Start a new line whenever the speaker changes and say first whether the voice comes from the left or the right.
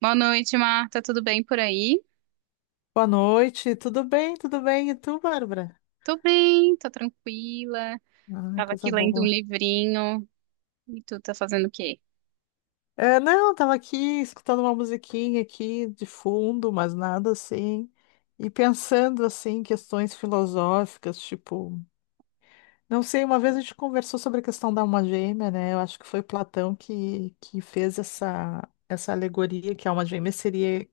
right: Boa noite, Marta. Tudo bem por aí?
left: Boa noite, tudo bem? Tudo bem? E tu, Bárbara?
right: Tô bem, tô tranquila.
left: Ah,
right: Tava
left: coisa
right: aqui lendo um
left: boa.
right: livrinho. E tu tá fazendo o quê?
left: É, não, tava aqui escutando uma musiquinha aqui de fundo, mas nada assim. E pensando assim em questões filosóficas, tipo, não sei, uma vez a gente conversou sobre a questão da alma gêmea, né? Eu acho que foi Platão que fez essa alegoria, que a alma gêmea seria,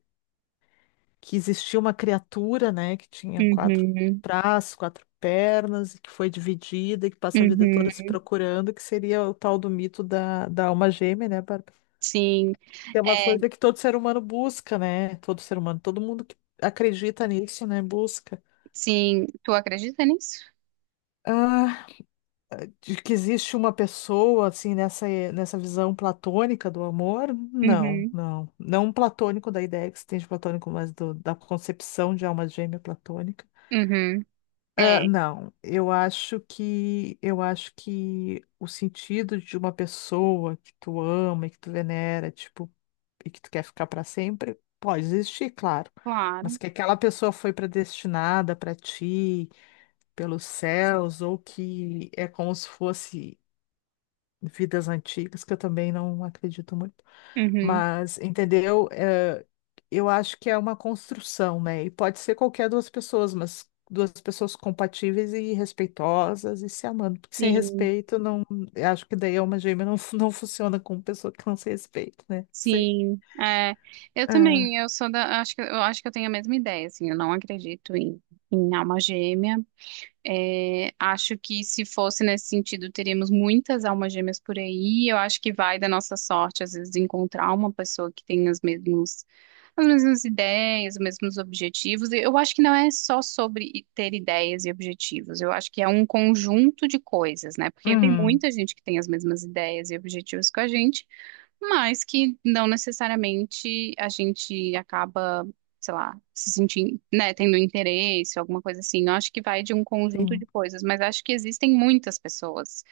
left: que existia uma criatura, né, que tinha quatro
right: Uhum,
left: braços, quatro pernas, e que foi dividida, e que passa a vida toda se
right: uhum.
left: procurando, que seria o tal do mito da alma gêmea, né, Bárbara?
right: Sim,
left: Que é uma
right: é,
left: coisa que todo ser humano busca, né? Todo ser humano, todo mundo que acredita nisso, né, busca.
right: sim. Tu acredita nisso?
left: Ah, de que existe uma pessoa, assim, nessa, nessa visão platônica do amor? Não,
right: Uhum,
left: não. Não um platônico da ideia que se tem de platônico, mas da concepção de alma gêmea platônica.
right: uhum.
left: Ah,
right: É,
left: não, eu acho que o sentido de uma pessoa que tu ama e que tu venera, tipo, e que tu quer ficar para sempre, pode existir, claro.
right: claro.
left: Mas que aquela pessoa foi predestinada para ti, pelos céus, ou que é como se fosse vidas antigas, que eu também não acredito muito.
right: Uhum.
left: Mas, entendeu? É, eu acho que é uma construção, né? E pode ser qualquer duas pessoas, mas duas pessoas compatíveis e respeitosas e se amando. Porque sem
right: Sim,
left: respeito, não, eu acho que daí é uma gêmea não, não funciona com pessoa que não se respeita, né? Sei.
right: sim. É, eu
left: É.
right: também, acho que eu tenho a mesma ideia, assim, eu não acredito em alma gêmea. É, acho que se fosse nesse sentido, teríamos muitas almas gêmeas por aí. Eu acho que vai da nossa sorte, às vezes, encontrar uma pessoa que tem as mesmas ideias, os mesmos objetivos. E eu acho que não é só sobre ter ideias e objetivos. Eu acho que é um conjunto de coisas, né? Porque tem
left: Uhum,
right: muita gente que tem as mesmas ideias e objetivos que a gente, mas que não necessariamente a gente acaba, sei lá, se sentindo, né, tendo interesse, alguma coisa assim. Eu acho que vai de um conjunto de
left: sim.
right: coisas, mas acho que existem muitas pessoas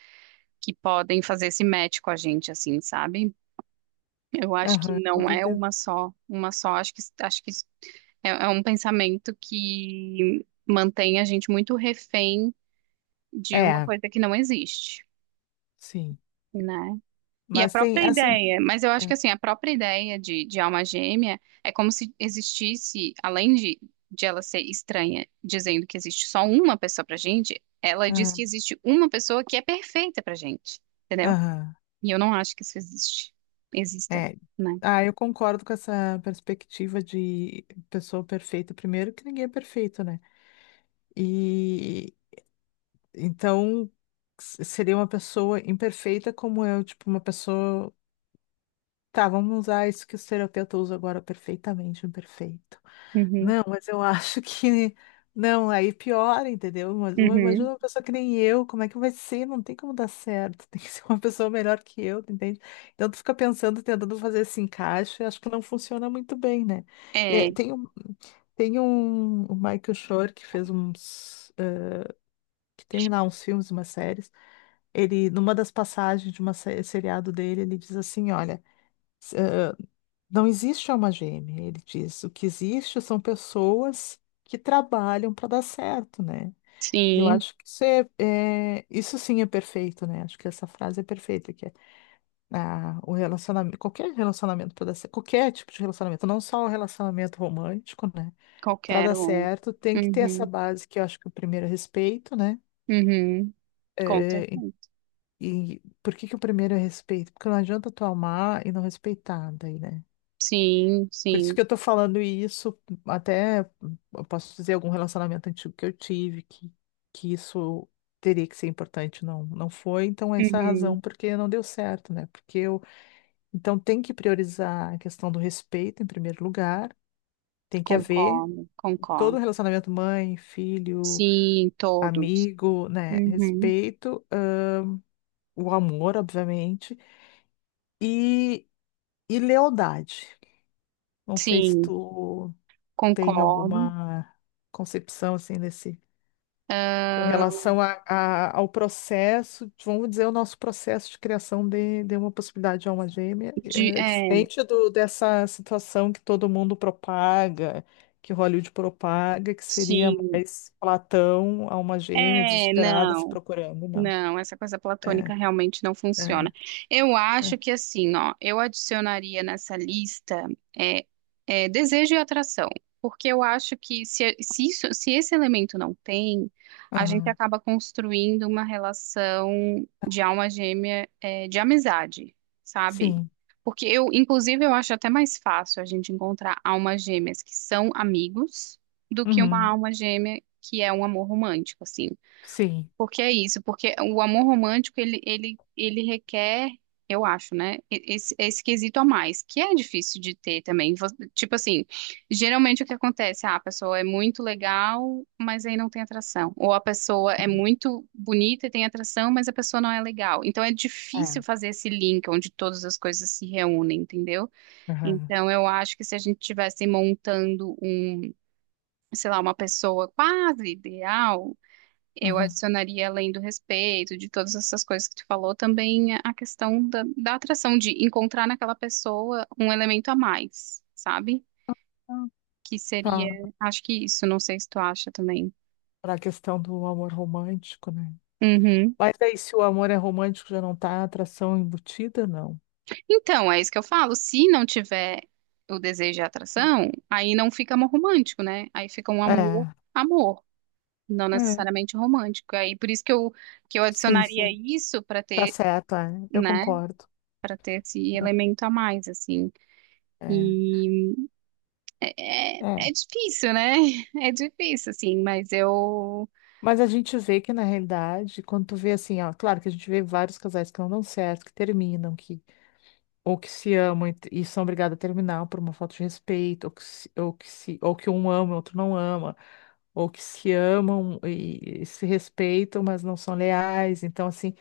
right: que podem fazer esse match com a gente, assim, sabe? Eu acho que
left: Aham, com
right: não é
left: certeza.
right: uma só, uma só. Acho que é um pensamento que mantém a gente muito refém de uma
left: É,
right: coisa que não existe,
left: sim.
right: né? E a
left: Mas tem,
right: própria
left: assim.
right: ideia, mas eu acho que
left: É.
right: assim, a própria ideia de alma gêmea é como se existisse, além de ela ser estranha, dizendo que existe só uma pessoa pra gente, ela diz que
left: Aham.
right: existe uma pessoa que é perfeita pra gente, entendeu?
left: Aham,
right: E eu não acho que isso existe, exista,
left: é.
right: né?
left: Ah, eu concordo com essa perspectiva de pessoa perfeita. Primeiro, que ninguém é perfeito, né? E então seria uma pessoa imperfeita como eu, tipo, uma pessoa. Tá, vamos usar isso que os terapeutas usam agora, perfeitamente imperfeito.
right: Uhum,
left: Não, mas eu acho que. Não, aí piora, entendeu? Mas imagina
right: uhum.
left: uma pessoa que nem eu, como é que vai ser? Não tem como dar certo. Tem que ser uma pessoa melhor que eu, tu entende? Então tu fica pensando, tentando fazer esse encaixe, acho que não funciona muito bem, né? É,
right: É,
left: tem um o Michael Shore, que fez uns, que tem lá uns filmes, umas séries. Ele, numa das passagens de uma seriado dele, ele diz assim: Olha, s- eh, não existe alma gêmea. Ele diz: O que existe são pessoas que trabalham para dar certo, né? E eu
right: sim,
left: acho que isso sim é perfeito, né? Acho que essa frase é perfeita, que é, ah, o relacionamento, qualquer relacionamento para dar certo, qualquer tipo de relacionamento, não só o relacionamento romântico, né? Para
right: qualquer
left: dar
right: um.
left: certo, tem que ter essa
right: Uhum,
left: base que eu acho que é, o primeiro é respeito, né?
right: uhum. Com
left: Eh,
right: certeza.
left: E por que que o primeiro é respeito? Porque não adianta tu amar e não respeitar daí, né?
right: Sim,
left: Por isso
right: sim.
left: que eu tô falando isso, até eu posso dizer algum relacionamento antigo que eu tive, que isso teria que ser importante, não, não foi, então essa é a
right: Uhum.
left: razão porque não deu certo, né? Porque eu, então tem que priorizar a questão do respeito em primeiro lugar, tem que haver,
right: Concordo,
left: todo
right: concordo.
left: relacionamento, mãe, filho,
right: Sim, todos.
left: amigo, né?
right: Uhum.
left: Respeito, ah, o amor, obviamente, e, e lealdade. Não sei se
right: Sim,
left: tu tem
right: concordo.
left: alguma concepção assim desse, com
right: Ah,
left: relação a, ao processo, vamos dizer, o nosso processo de criação de uma possibilidade de alma gêmea, é
right: é,
left: diferente do, dessa situação que todo mundo propaga, que Hollywood propaga, que seria
right: sim.
left: mais Platão, alma gêmea,
right: É,
left: desesperada, se
right: não.
left: procurando, não.
right: Não, essa coisa platônica
left: É,
right: realmente não
left: é,
right: funciona. Eu
left: é.
right: acho que assim, ó, eu adicionaria nessa lista é, desejo e atração, porque eu acho que se esse elemento não tem, a gente
left: Aham.
right: acaba construindo uma relação de alma gêmea, de amizade, sabe?
left: Sim.
right: Porque eu, inclusive, eu acho até mais fácil a gente encontrar almas gêmeas que são amigos do que uma
left: Uhum.
right: alma gêmea que é um amor romântico, assim.
left: Sim.
right: Porque é isso, porque o amor romântico, ele requer, eu acho, né, esse quesito a mais, que é difícil de ter também. Tipo assim, geralmente o que acontece, ah, a pessoa é muito legal, mas aí não tem atração. Ou a pessoa é
left: Uhum.
right: muito bonita e tem atração, mas a pessoa não é legal. Então é
left: É.
right: difícil fazer esse link onde todas as coisas se reúnem, entendeu?
left: Aham.
right: Então eu acho que se a gente estivesse montando um, sei lá, uma pessoa quase ideal, eu
left: Aham.
right: adicionaria, além do respeito, de todas essas coisas que tu falou, também a questão da atração, de encontrar naquela pessoa um elemento a mais, sabe?
left: Ah,
right: Que
left: tá.
right: seria, acho que isso, não sei se tu acha também.
left: Para a questão do amor romântico, né?
right: Uhum.
left: Mas aí, se o amor é romântico, já não tá a atração embutida, não.
right: Então, é isso que eu falo. Se não tiver o desejo e a atração, aí não fica amor romântico, né? Aí fica um amor,
left: É,
right: amor, não
left: é,
right: necessariamente romântico. Aí por isso que eu
left: sim,
right: adicionaria
left: sim,
right: isso para
left: tá
right: ter,
left: certo, é, eu
right: né,
left: concordo.
right: ter esse elemento a mais, assim.
left: É,
right: E É, é
left: é.
right: é difícil, né? É difícil, assim, mas eu.
left: Mas a gente vê que na realidade, quando tu vê assim, ó, claro que a gente vê vários casais que não dão certo, que terminam, que ou que se amam e são obrigados a terminar por uma falta de respeito, ou que se, ou que se, ou que um ama e o outro não ama, ou que se amam e se respeitam, mas não são leais. Então, assim,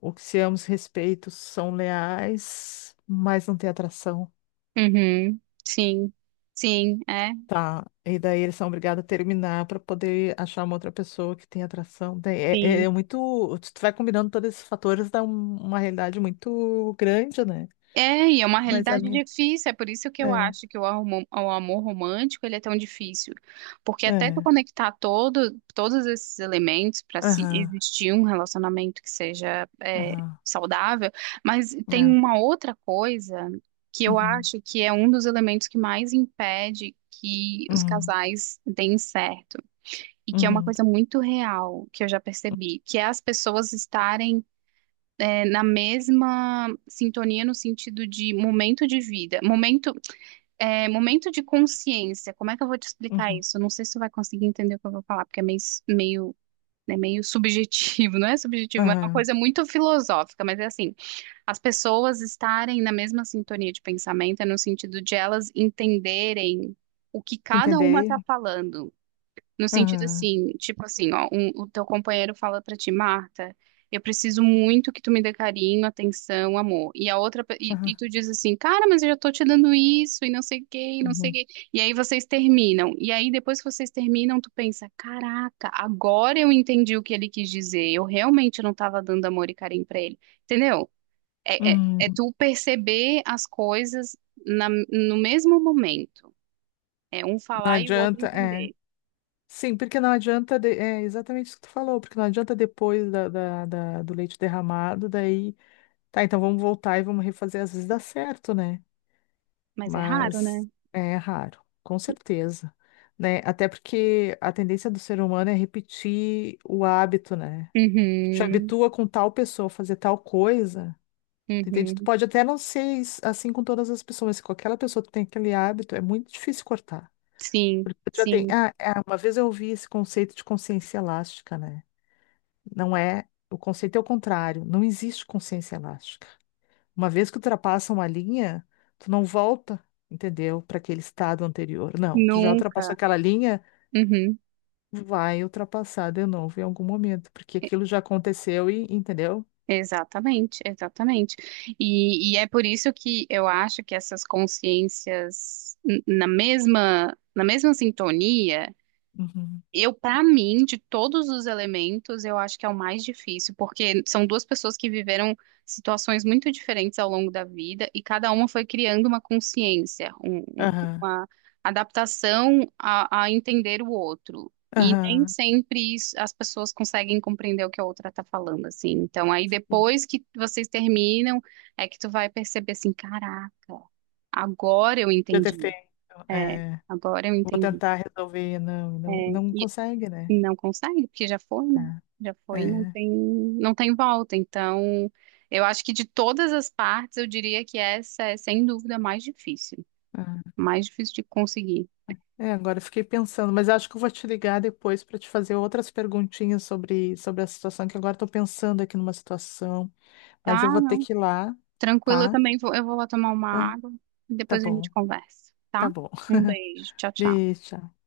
left: o que se ambos respeitos são leais, mas não tem atração.
right: Uhum, sim, sim, é,
left: Tá. E daí eles são obrigados a terminar para poder achar uma outra pessoa que tem atração. Daí É, é
right: sim.
left: é muito. Tu vai combinando todos esses fatores, dá uma realidade muito grande, né?
right: É, e é uma
left: Mas a
right: realidade
left: minha.
right: difícil, é por isso que eu
left: É,
right: acho que o amor romântico ele é tão difícil. Porque até tu
left: é.
right: conectar todo, todos esses elementos para se
left: Aham,
right: existir um relacionamento que seja
left: aham.
right: saudável, mas tem
left: É.
right: uma outra coisa que eu
left: Uhum,
right: acho que é um dos elementos que mais impede que os
left: uhum,
right: casais deem certo e que é uma
left: uhum,
right: coisa muito real que eu já percebi, que é as pessoas estarem na mesma sintonia no sentido de momento de vida, momento de consciência. Como é que eu vou te explicar
left: uhum,
right: isso? Eu não sei se você vai conseguir entender o que eu vou falar, porque é meio, meio É meio subjetivo, não é subjetivo, mas é uma
left: aham.
right: coisa muito filosófica, mas é assim, as pessoas estarem na mesma sintonia de pensamento, é no sentido de elas entenderem o que cada
left: Entender
right: uma está
left: ele?
right: falando. No sentido
left: Aham,
right: assim, tipo assim, ó, o teu companheiro fala pra ti, Marta, eu preciso muito que tu me dê carinho, atenção, amor. E a outra, e
left: aham,
right: tu diz assim, cara, mas eu já tô te dando isso, e não sei o quê, e não sei o
left: uhum,
right: quê. E aí vocês terminam. E aí depois que vocês terminam, tu pensa, caraca, agora eu entendi o que ele quis dizer. Eu realmente não tava dando amor e carinho pra ele. Entendeu? É, é,
left: uhum.
right: é tu perceber as coisas no mesmo momento. É um
left: Não
right: falar e o outro
left: adianta, é.
right: entender.
left: Sim, porque não adianta, é exatamente isso que tu falou, porque não adianta depois do leite derramado, daí, tá, então vamos voltar e vamos refazer, às vezes dá certo, né?
right: Mas é raro,
left: Mas
right: né?
left: é raro, com certeza, né? Até porque a tendência do ser humano é repetir o hábito, né? Te
right: Uhum,
left: habitua com tal pessoa a fazer tal coisa, tu entende? Tu
right: uhum.
left: pode até não ser assim com todas as pessoas, mas se com aquela pessoa tu tem aquele hábito, é muito difícil cortar.
right: Sim,
left: Porque já tem,
right: sim,
left: uma vez eu ouvi esse conceito de consciência elástica, né? Não é, o conceito é o contrário, não existe consciência elástica. Uma vez que ultrapassa uma linha, tu não volta, entendeu? Para aquele estado anterior. Não, tu já ultrapassou
right: nunca.
left: aquela linha,
right: Uhum.
left: vai ultrapassar de novo em algum momento, porque aquilo já aconteceu e, entendeu?
right: Exatamente, exatamente. E é por isso que eu acho que essas consciências na mesma sintonia.
left: Uhum.
right: Eu, para mim, de todos os elementos, eu acho que é o mais difícil, porque são duas pessoas que viveram situações muito diferentes ao longo da vida e cada uma foi criando uma consciência,
left: Aham,
right: uma adaptação a entender o outro. E nem
left: aham.
right: sempre as pessoas conseguem compreender o que a outra está falando, assim. Então, aí
left: Sim.
right: depois que vocês terminam, é que tu vai perceber assim, caraca, agora eu
left: Eu ter
right: entendi.
left: feito,
right: É,
left: é,
right: agora eu
left: vou
right: entendi.
left: tentar resolver, não,
right: É,
left: não, não consegue, né?
right: e não consegue, porque já foi, né? Já
left: É,
right: foi, e não
left: é,
right: tem, não tem volta. Então, eu acho que de todas as partes, eu diria que essa é, sem dúvida, a mais difícil.
left: é.
right: Mais difícil de conseguir.
left: É, agora eu fiquei pensando, mas acho que eu vou te ligar depois para te fazer outras perguntinhas sobre, sobre a situação, que agora estou pensando aqui numa situação, mas
right: Tá?
left: eu vou ter que ir lá,
right: Tranquilo, eu
left: tá?
right: também vou, eu vou lá tomar uma
left: Ah,
right: água e
left: tá
right: depois a gente
left: bom,
right: conversa, tá?
left: tá bom.
right: Um beijo, tchau, tchau.
left: Beijo. Tchau.